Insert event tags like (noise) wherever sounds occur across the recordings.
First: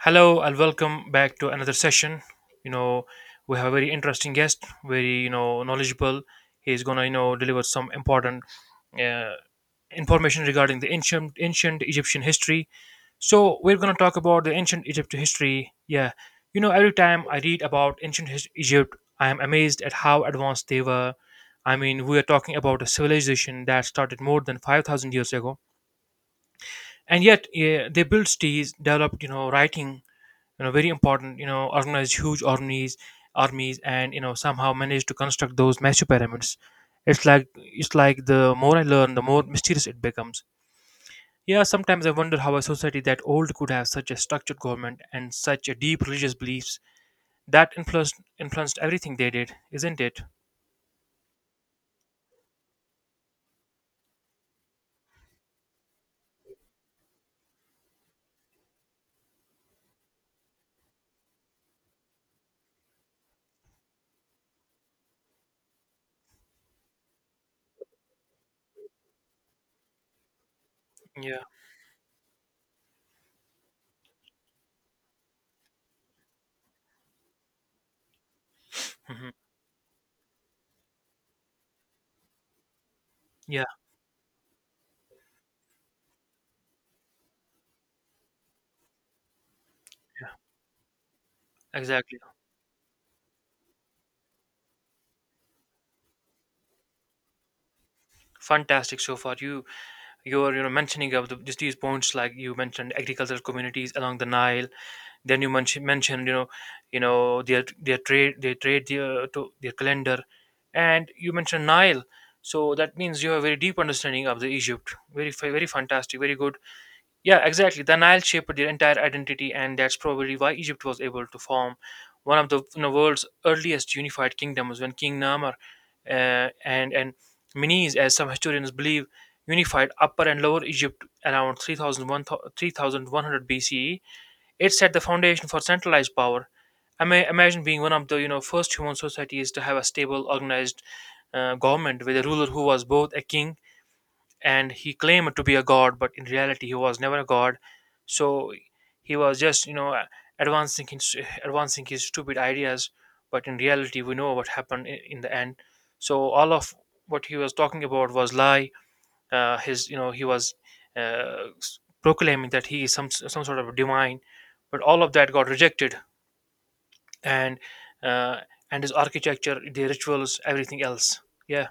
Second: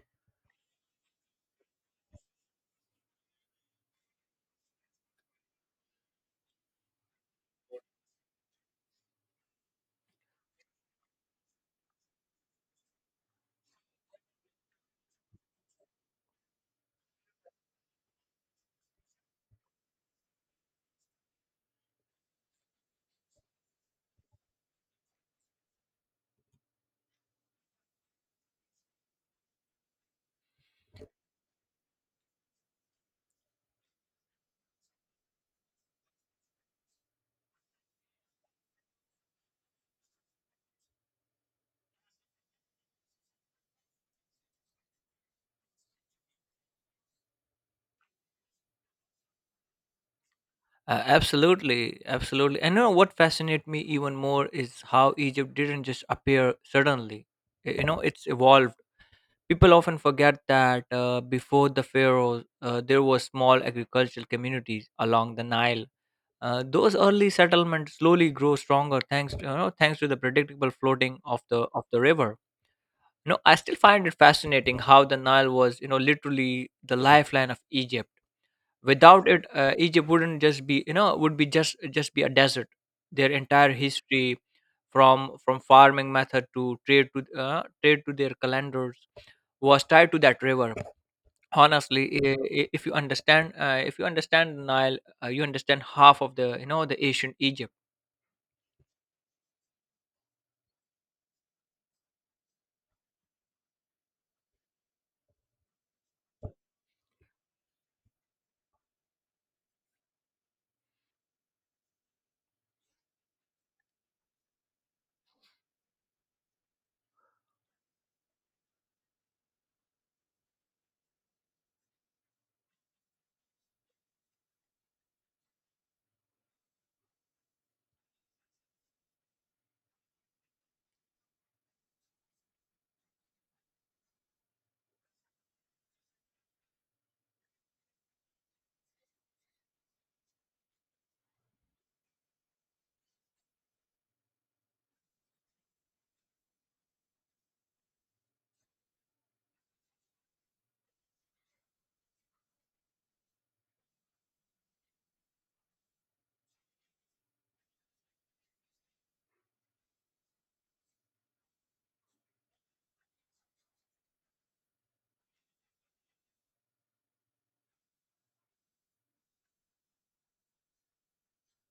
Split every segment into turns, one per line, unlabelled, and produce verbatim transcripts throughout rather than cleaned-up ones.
Hello and welcome back to another session. You know, we have a very interesting guest, very you know knowledgeable. He's gonna you know deliver some important uh, information regarding the ancient ancient Egyptian history. So we're gonna talk about the ancient Egypt history. Yeah, you know, every time I read about ancient his- Egypt, I am amazed at how advanced they were. I mean, we are talking about a civilization that started more than five thousand years ago, and yet yeah, they built cities, developed you know writing, you know very important, you know organized huge armies armies, and you know somehow managed to construct those massive pyramids. It's like it's like the more I learn, the more mysterious it becomes. Yeah, sometimes I wonder how a society that old could have such a structured government and such a deep religious beliefs that influenced influenced everything they did, isn't it?
Uh, absolutely, absolutely. And you know what fascinates me even more is how Egypt didn't just appear suddenly. Y- You know, it's evolved. People often forget that uh, before the pharaohs, uh, there were small agricultural communities along the Nile. Uh, those early settlements slowly grow stronger thanks to, you know, thanks to the predictable floating of
Yeah.
the of the river. You know, I still find it fascinating how the Nile was, you know, literally the lifeline of Egypt. Without
Hmm.
it uh, Egypt wouldn't just be, you know, would be just just be a desert. Their
Yeah.
entire history, from from farming method to trade to uh, trade to their calendars, was tied to that river. Honestly,
Exactly.
i- i- if you understand uh, if you understand Nile, uh, you understand half of the, you know, the ancient Egypt.
Fantastic. So far, you your you know mentioning of the, just these points, like you mentioned agricultural communities along the Nile. Then you mention, mentioned you know you know their their trade, they trade their to their calendar. And you mentioned Nile, so that means you have a very deep understanding of the Egypt, very fa- very fantastic, very good. Yeah, exactly. The Nile shaped their entire identity, and that's probably why Egypt was able to form one of the you know, world's earliest unified kingdoms when King Namar uh, and and Menes, as some historians believe, unified Upper and Lower Egypt around three thousand one three thousand one hundred B C E. It set the foundation for centralized power. I may imagine being one of the you know first human societies to have a stable, organized uh, government with a ruler who was both a king, and he claimed to be a god, but in reality he was never a god. So he was just you know advancing his advancing his stupid ideas. But in reality, we know what happened in, in the end. So all of what he was talking about was lie. Uh, his you know He was uh, s- proclaiming that he is some some sort of divine, but all of that got rejected. And uh, and his architecture, the rituals, everything else. Yeah.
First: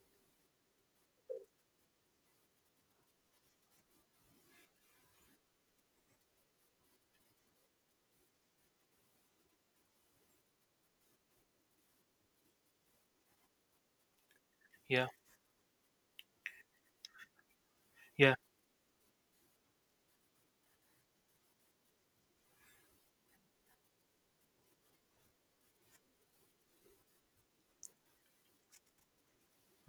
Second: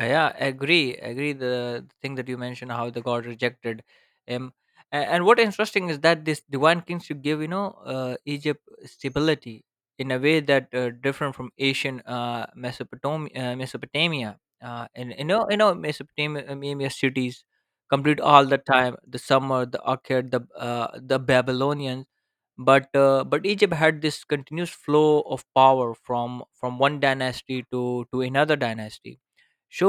Uh, yeah, agree agree the the thing that you mentioned how the god rejected him. A- and what interesting is that this divine kingship gave, you know, uh, Egypt stability in a way that uh, different from Asian uh, mesopotamia uh, Mesopotamia, uh,
Yeah.
and you know you know Mesopotamia cities complete
Yeah.
all the time, the Summer, the Akkad, the uh, the Babylonians. But uh, but Egypt had this continuous flow of power from from one dynasty to to another dynasty.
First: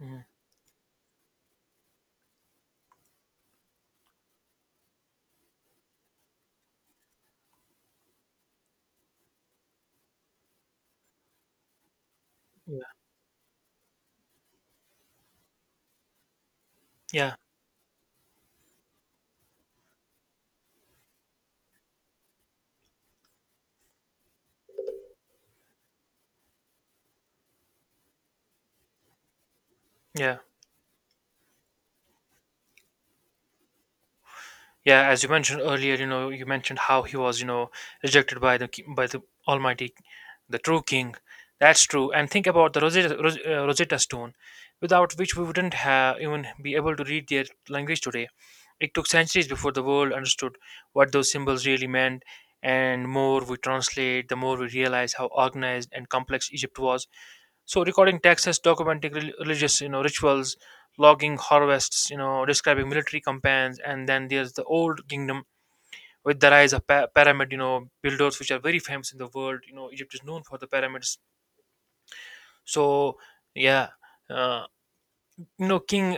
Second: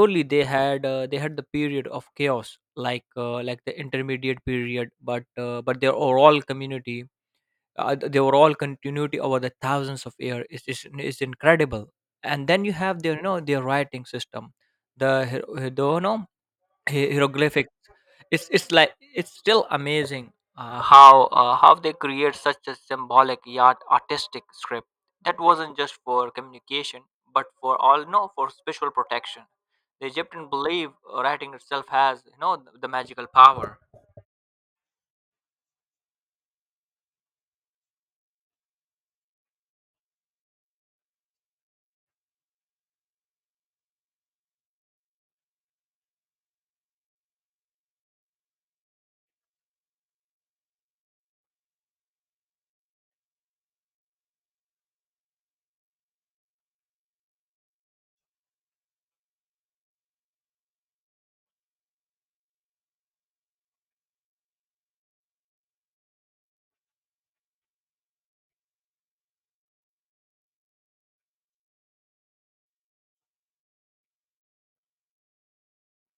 Mhm.
they had uh, they had the period of chaos like uh, like the intermediate period, but uh, but their overall community, uh, th- their overall continuity over the thousands of years is, is is incredible. And then you
Yeah.
have their, you know, their writing system, the the you know hie-
Yeah.
hieroglyphics. It's it's like it's still amazing uh, how uh, how they create such a symbolic yet artistic script that wasn't just for communication but for all, no, for spiritual protection. The
Yeah.
Egyptian believe writing itself has, you know, the magical power.
Yeah, as you mentioned earlier, you know, you mentioned how he was, you know, rejected by the ki- by the Almighty, the true King. That's true. And think about the Rosetta, Ros- uh, Rosetta Stone, without which we wouldn't have even be able to read their language today. It took centuries before the world understood what those symbols really meant. And more we translate, the more we realize how organized and complex Egypt was. So recording taxes, documenting rel- religious, you know, rituals, logging harvests, you know, describing military campaigns, and then there's the old kingdom with the rise of pa- pyramid, you know, builders, which are very famous in the world. You know, Egypt is known for the pyramids. So yeah, uh, you know, King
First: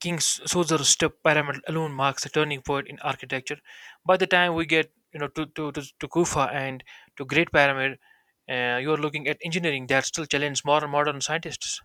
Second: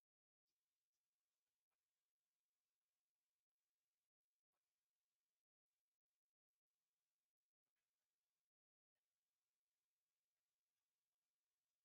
King Suser's step pyramid alone marks a turning point in architecture. By the time we get you know to to to, to Kufa and to Great Pyramid, uh, you are looking at engineering that still challenges modern modern scientists.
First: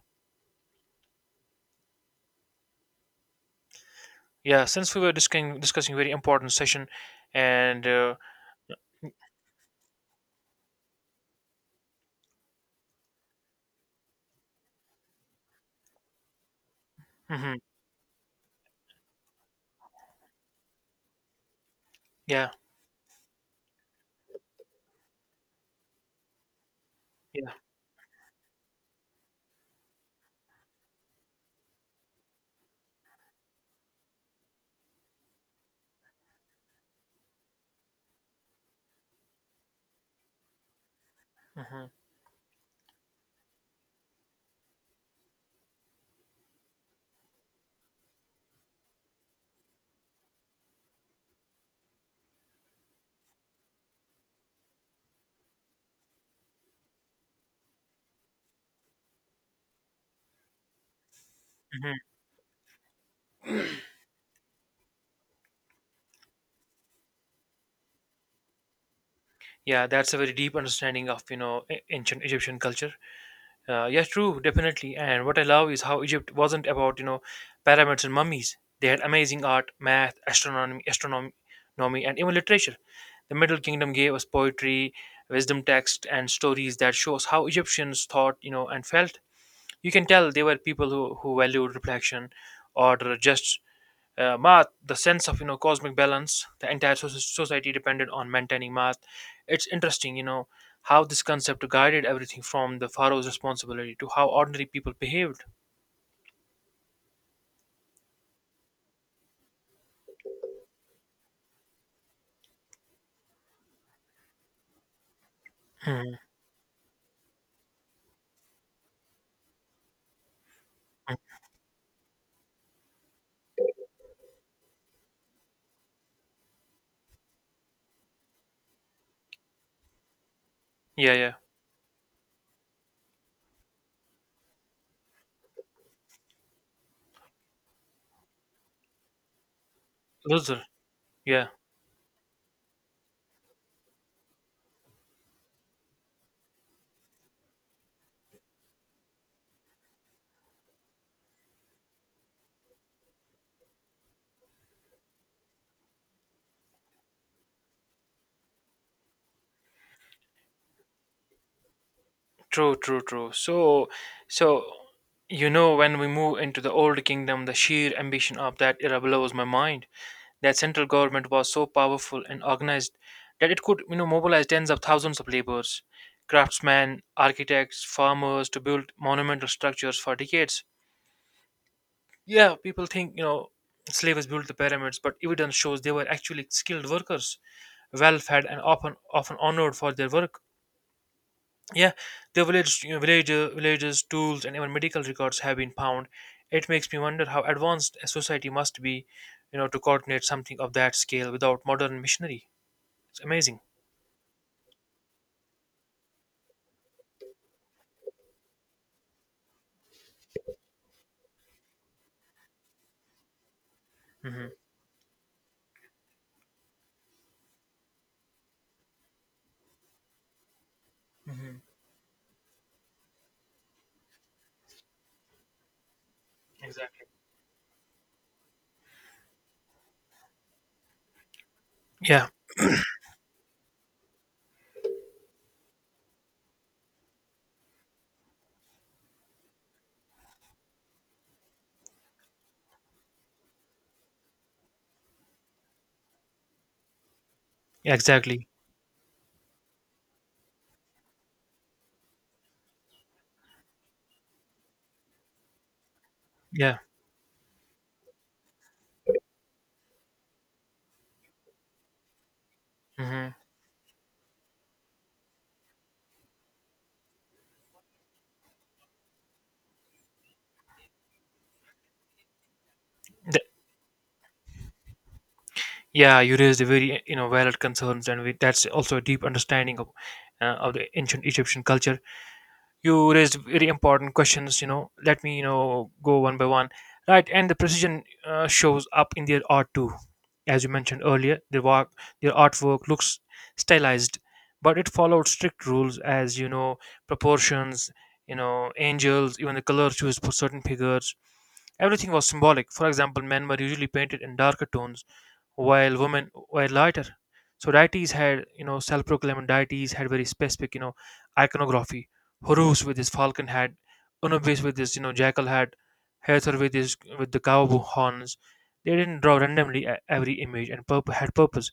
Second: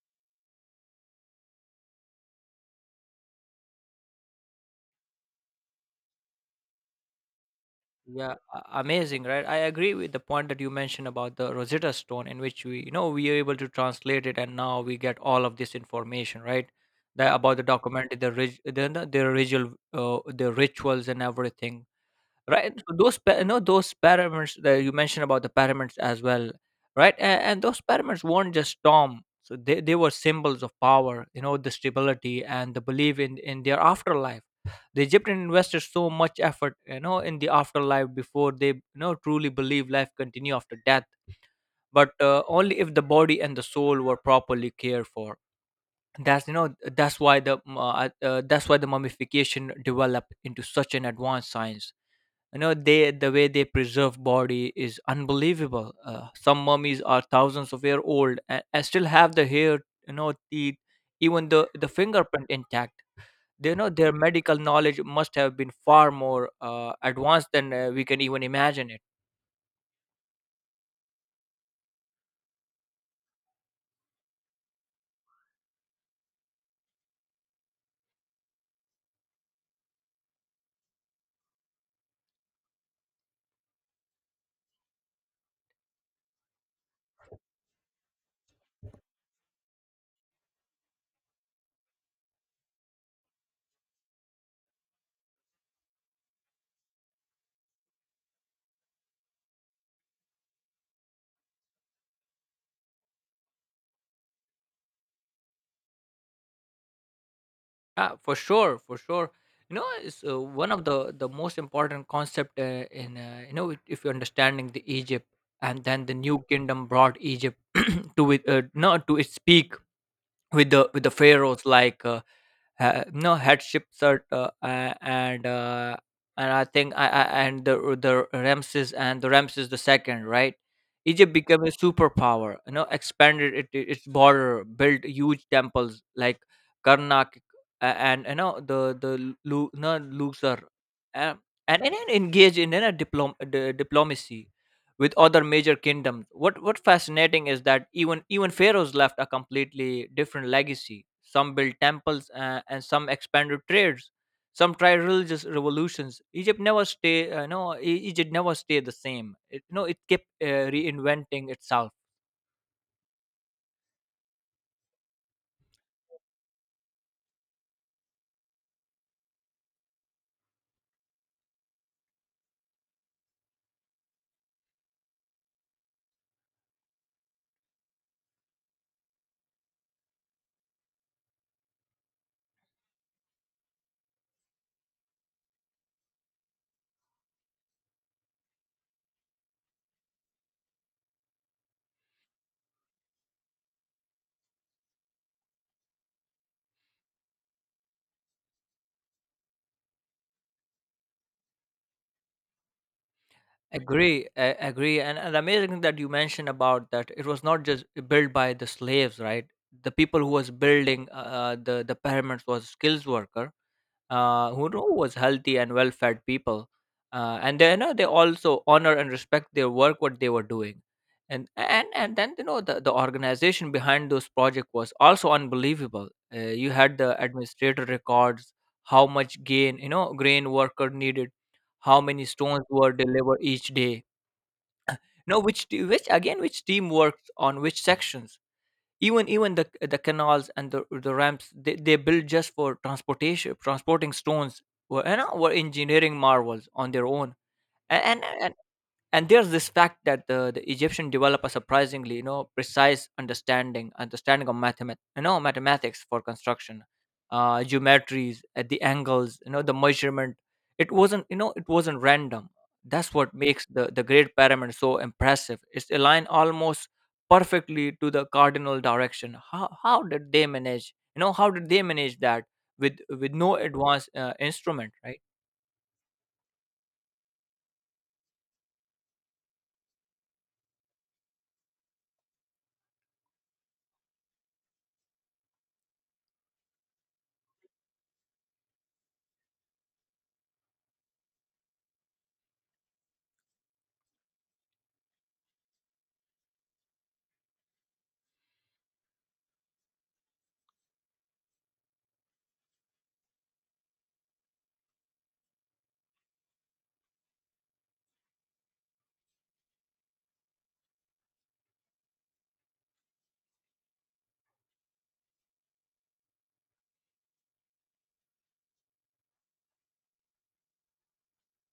Yeah, since we were discussing discussing very important session, and uh,
Yeah, a- amazing, right? I agree with the point that you mentioned about the Rosetta Stone, in which we, you know, we are able to translate it, and now we get all of this information, right? The,
Mhm.
about the document, the rig, the the the ritual, uh, the rituals, and everything,
Yeah,
right. So those pa- you know those pyramids that you mentioned, about the pyramids as well, right. and,
yeah.
and those pyramids weren't just storm, so they, they were symbols of power, you know, the stability and the belief in in their afterlife. The Egyptian invested so much effort, you know, in the afterlife before they, you know, truly believe life continue after death,
Mhm.
but uh, only if the body and the soul were properly cared for. That's you know that's why the uh, uh, that's why the mummification developed into such an advanced science. You know they the way they preserve body is unbelievable. Uh, some mummies are thousands of year old and, and still have the hair, you know, teeth, even the the
Mhm.
fingerprint intact. They know their medical knowledge must have been far more uh, advanced than uh, we can even imagine it.
Yeah, that's a very deep understanding of you know a- ancient Egyptian culture. Uh, yeah, true, definitely. And what I love is how Egypt wasn't about you know pyramids and mummies. They had amazing art, math, astronomy, astronomy, and even literature. The Middle Kingdom gave us poetry, wisdom texts, and stories that shows how Egyptians thought, you know, and felt. You can tell they were people who, who valued reflection, order, justice. Uh, math, the sense of you know cosmic balance, the entire soc- society depended on maintaining math. It's interesting, you know, how this concept guided everything from the pharaoh's responsibility to how ordinary people behaved.
Yeah, for sure for sure you know it's uh, one of the the most important concept uh, in uh, you know, if you're understanding the Egypt. And then the
Mhm.
new kingdom brought Egypt (clears throat) to it, uh, no to its peak with the with the pharaohs like uh, ha- no headships are uh, uh, and uh, and I think I, I and the the Ramses and the Ramses the second, right.
Yeah, yeah.
Egypt became a superpower, you know, expanded it, it- its border, built huge temples like Karnak uh, and you know the the Lu, no,
Those
Luxor.
are-
uh,
yeah.
and, and then engage in, you know, diplom, the diplomacy with other major kingdoms. What what fascinating is that even even pharaohs left a completely different legacy. Some built temples uh, and some expanded trades. Some tried religious revolutions. Egypt never stay. Uh, no, E- Egypt never stayed the same. It, no, it kept uh, reinventing itself.
True, true, true. So, so you know, when we move into the old kingdom, the sheer ambition of that era blows my mind. That central government was so powerful and organized that it could, you know, mobilize tens of thousands of laborers, craftsmen, architects, farmers to build monumental structures for decades. Yeah, people think, you know, slavers built the pyramids, but evidence shows they were actually skilled workers, well fed and often often honored for their work. Yeah, the village, you know, villager, villages, tools, and even medical records have been found. It makes me wonder how advanced a society must be, you know, to coordinate something of that scale without modern machinery. It's amazing.
Agree, uh, agree, and, and the amazing thing that you mentioned about that it was not just built by the slaves, right? The people who was building uh, uh, the the pyramids was skills worker
Hmm.
uh, who know was healthy and well-fed people, uh, and they, you know, they also honor and respect their work what they were doing, and
Hmm.
and and then, you know, the, the organization behind those project was also unbelievable. Uh, you had
Exactly.
the administrator records, how much gain, you know, grain worker needed, how many
Yeah.
stones were delivered each day. No, which t- which again which team worked on which sections, even even the the canals and the the ramps they, they built just for transportation transporting stones were, you know, were engineering marvels on their own.
Yeah,
and,
exactly.
and and there's this fact that the, the Egyptian develop a surprisingly, you know, precise understanding understanding of mathemat- you know, mathematics for
Yeah.
construction. Uh geometries at the angles, you know, the measurement. It wasn't, you know, it wasn't random. That's what
Hmm.
makes the the great pyramid so impressive. It's aligned almost perfectly to the cardinal direction. how how did they manage, you know, how did they manage that with with
Th-
no advanced uh, instrument, right?
yeah, you raised a very you know valid concerns, and we, that's also a deep understanding of uh, of the ancient Egyptian culture. You raised very important questions. You know let me you know go one by one. Right, and the precision uh, shows up in their art too, as you mentioned earlier. Their work their artwork looks stylized, but it followed strict rules, as you know, proportions, you know angels, even the color choice for certain figures. Everything was symbolic. For example, men were usually painted in darker tones, while women were lighter. So deities had, you know, self-proclaimed deities had very specific, you know, iconography. Horus with his falcon head, Anubis with his, you know, jackal head, Hathor with his with the cow horns. They didn't draw randomly. E- every image and purp- had purpose.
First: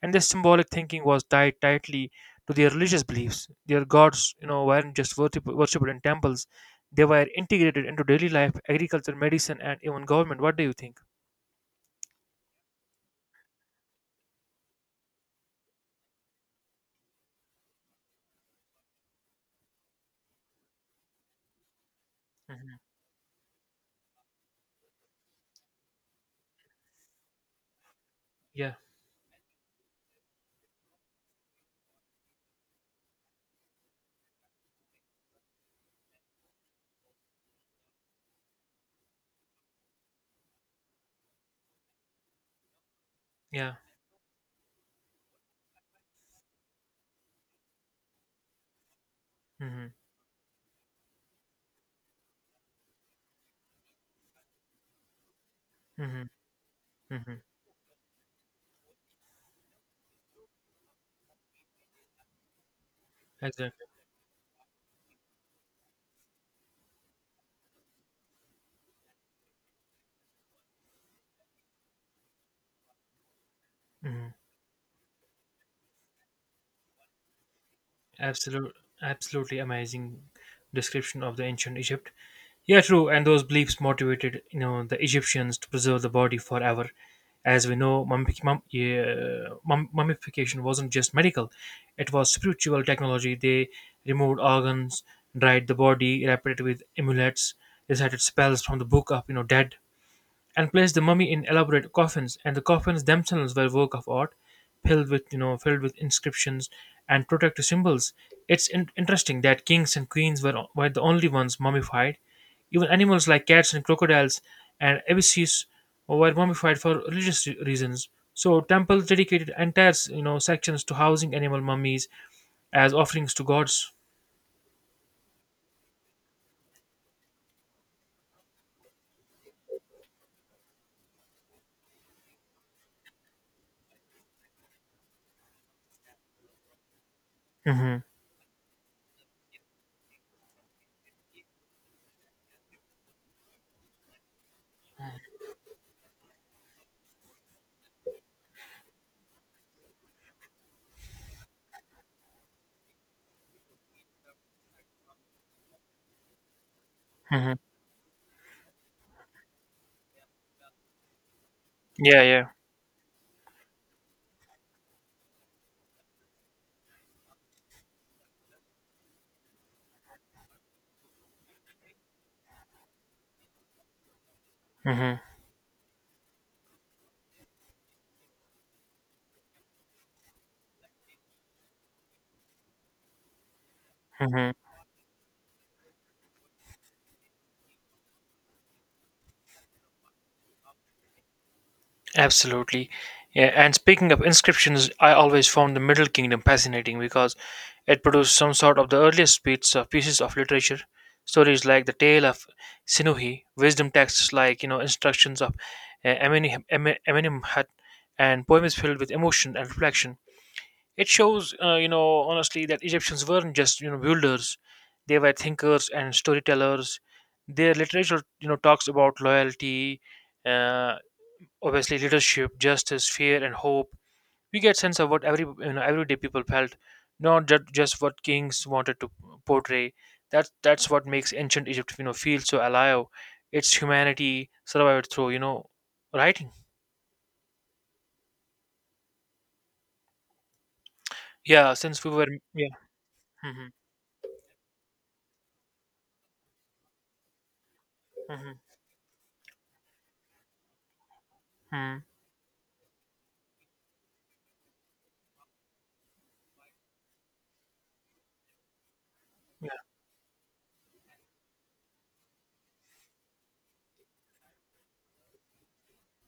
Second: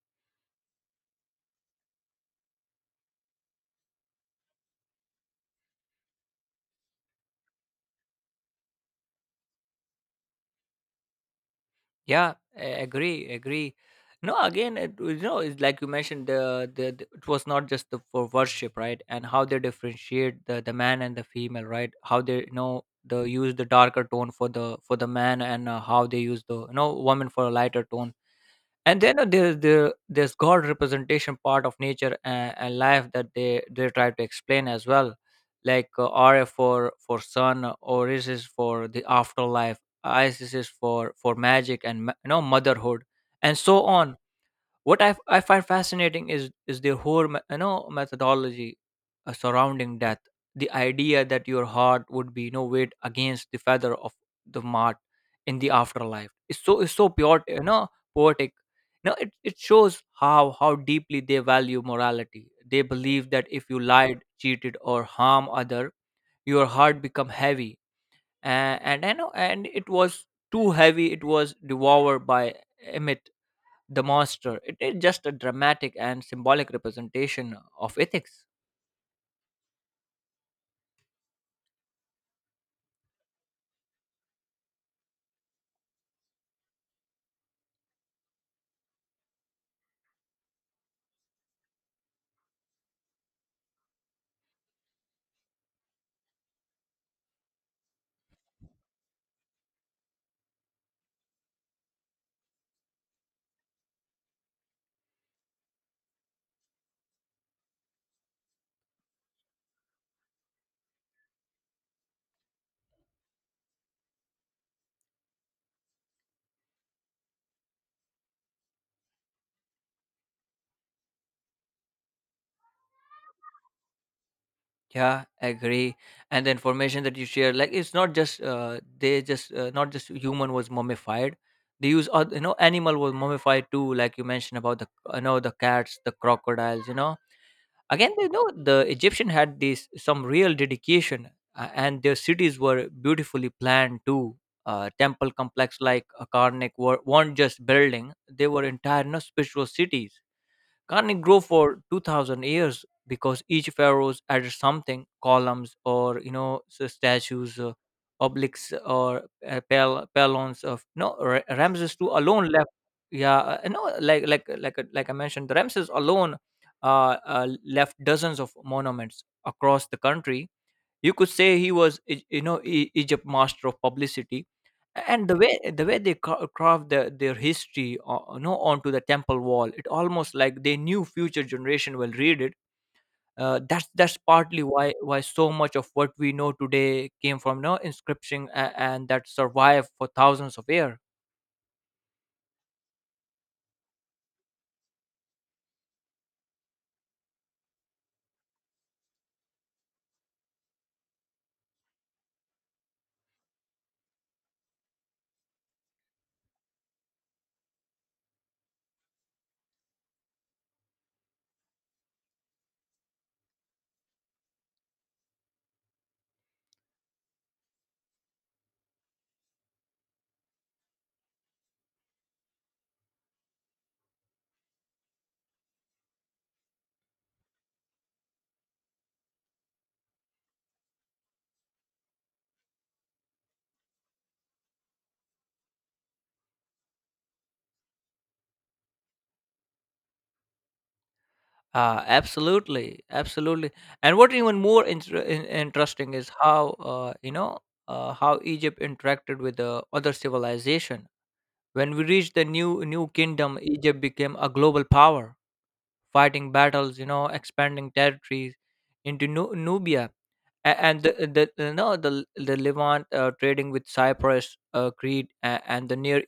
And this symbolic thinking was tied tightly to their religious beliefs. Their gods, you know, weren't just worship- worshipped in temples; they were integrated into daily life, agriculture, medicine, and even government. What do you think?
Yeah, a- agree, agree. No, again, it, you know, it's like you mentioned, the, the, the it was not just the, for worship, right? And how they differentiate the the man and the female, right? How they, you
Hmm.
know, the use the darker tone for the for the man, and uh, how they use the, you know, woman for a lighter tone.
Yeah,
And then uh, there, there there's god representation part of nature and, and life that they they try to explain as well, like uh, Ra for for sun, uh, Oris is for the afterlife, Isis is for for magic and ma- you know, motherhood, and
yeah.
so on. What I, I find fascinating is is their whole me- you know, methodology uh,
Hmm.
surrounding death. The idea that your heart would be, no, weight against the feather of the mart in the
Hmm.
afterlife is so is so
Mhm.
pure, you know, poetic. Now it, it shows how how deeply they value morality. They believe that if you
Exactly.
lied, cheated, or harm other, your heart become heavy. And and I know and it was too heavy. It was devoured by Emmet, the
Mhm.
monster. It is just a dramatic and symbolic representation of ethics.
Absolute, Absolutely amazing description of the ancient Egypt. Yeah, true. And those beliefs motivated, you know, the Egyptians to preserve the body forever. As we know, mummific- mum, yeah, mum, mummification wasn't just medical; it was spiritual technology. They removed organs, dried the body, wrapped it with amulets, recited spells from the book of, you know, dead, and placed the mummy in elaborate coffins. And the coffins themselves were a work of art, filled with you know filled with inscriptions and protective symbols. It's in- interesting that kings and queens were were the only ones mummified. Even animals like cats and crocodiles and abysses were mummified for religious re- reasons. So temples dedicated entire you know sections to housing animal mummies as offerings to gods.
Yeah, agree. And the information that you share, like it's not just uh, they just uh, not just human was mummified. They use oth- you know, animal was mummified too, like you mentioned about the, you know, the cats, the crocodiles. You know,
Hmm.
again they know the Egyptian had this some real dedication, uh, and their cities were beautifully planned too. Uh, temple complex like Akarnik were, weren't just building; they were entire, you know, spiritual cities. Can gardening grow for two thousand years because each pharaohs added something, columns or, you know, s-
Hmm.
statues, uh, obelisks or uh, pal- pylons. Of, no, Ra- Ramses two
Yeah,
alone
yeah.
left, yeah, uh, no like like like like I mentioned, Ramses alone uh, uh, left dozens of monuments across the country. You could say he was, e- you know, e- Egypt master of publicity.
Hmm.
And the way the way they ca- carved their, their history uh, you know, onto the temple wall. It almost like they knew future generation will read it. uh, that's that's
Hmm.
partly why why so much of what we know today came from, no, inscription and, and that survived for thousands of years.
Absolutely. Yeah, and speaking of inscriptions, I always found the Middle Kingdom fascinating because it produced some sort of the earliest bits of pieces of literature, stories like the Tale of Sinuhi, wisdom texts like you know instructions of uh, Amenem- Ame- Amenemhat, and poems filled with emotion and reflection. It shows, uh, you know, honestly, that Egyptians weren't just you know builders; they were thinkers and storytellers. Their literature, you know, talks about loyalty, uh, obviously leadership, justice, fear, and hope. We get sense of what every you know everyday people felt, not ju- just what kings wanted to portray. That's that's what makes ancient Egypt you know feel so alive. Its humanity survived through you know writing. Yeah,
Uh,
since we were, yeah.
absolutely,
Hmm.
absolutely. And what even more inter- in- interesting is how uh, you know uh, how
Hmm.
Egypt interacted with the other civilization. When we
Hmm.
reached the new new kingdom, Egypt became a global power, fighting battles, you know, expanding territories into Nu- Nubia, a- and the, the the- no the the Levant, uh, trading with Cyprus, uh, Crete, uh, and the Near